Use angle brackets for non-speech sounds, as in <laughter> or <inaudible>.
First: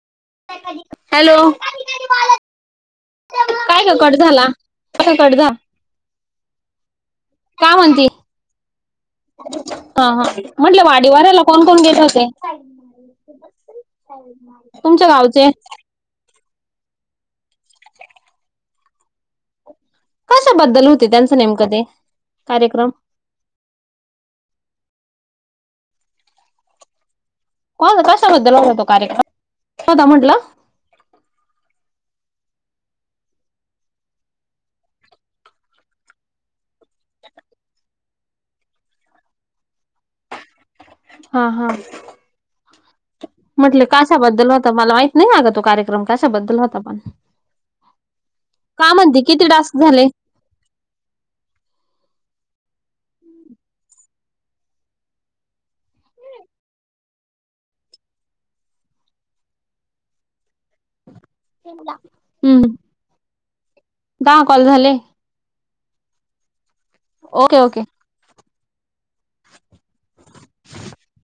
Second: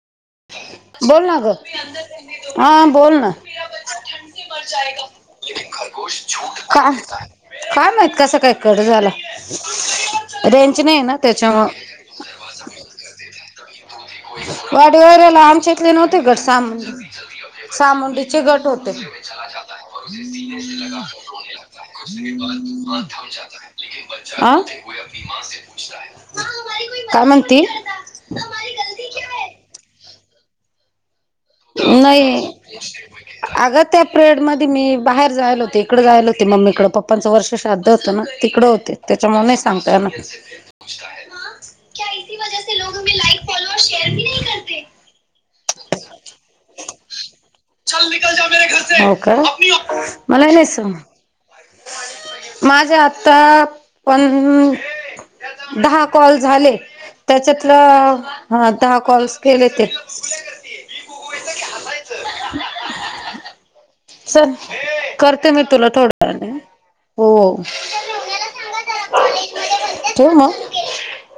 बोल हॅलो ना ग, हां बोल ना काय कट झाला ग कसा कट झाला काय? का काय म्हणती माहित कसं काय कट झाला, हा हा रेंज म्हटलं नाही ना वाडीवाऱ्याला कोण त्याच्यामूळ. कोण <inaudible> या तुमच्या वेळेला गावचे आमच्यातले नव्हते घट सामुं सहा मुंडीचे घट होते. कशाबद्दल होते त्यांचं नेमकं ते कार्यक्रम <inaudible> <inaudible> काय म्हणती? का ग कशाबद्दल होता कार्यक्रम होता म्हंटलं? नाही. अगं त्या पिरेड मध्ये मी बाहेर जायला होते इकडे जायला होते मम्मीकडे पप्पाकडे. पप्पाचं वर्ष श्राद्ध होत ना तिकडं होते त्याच्यामुळे नाही सांगता येणार. हा हा म्हटले कशा बद्दल होता मला माहित नाही अगं तो. कार्यक्रम कशाबद्दल होता म्हणून, का म्हणते किती टास्क झाले? मला नाही समजले. माझ्या आता पण? दहा कॉल झाले. त्याच्यातलं हा दहा कॉलसं केले तेच. हम्म, दहा चल कॉल झाले करते मी तुला थोड्या वेळानी हो ओके हो. ओके ठेऊ मग.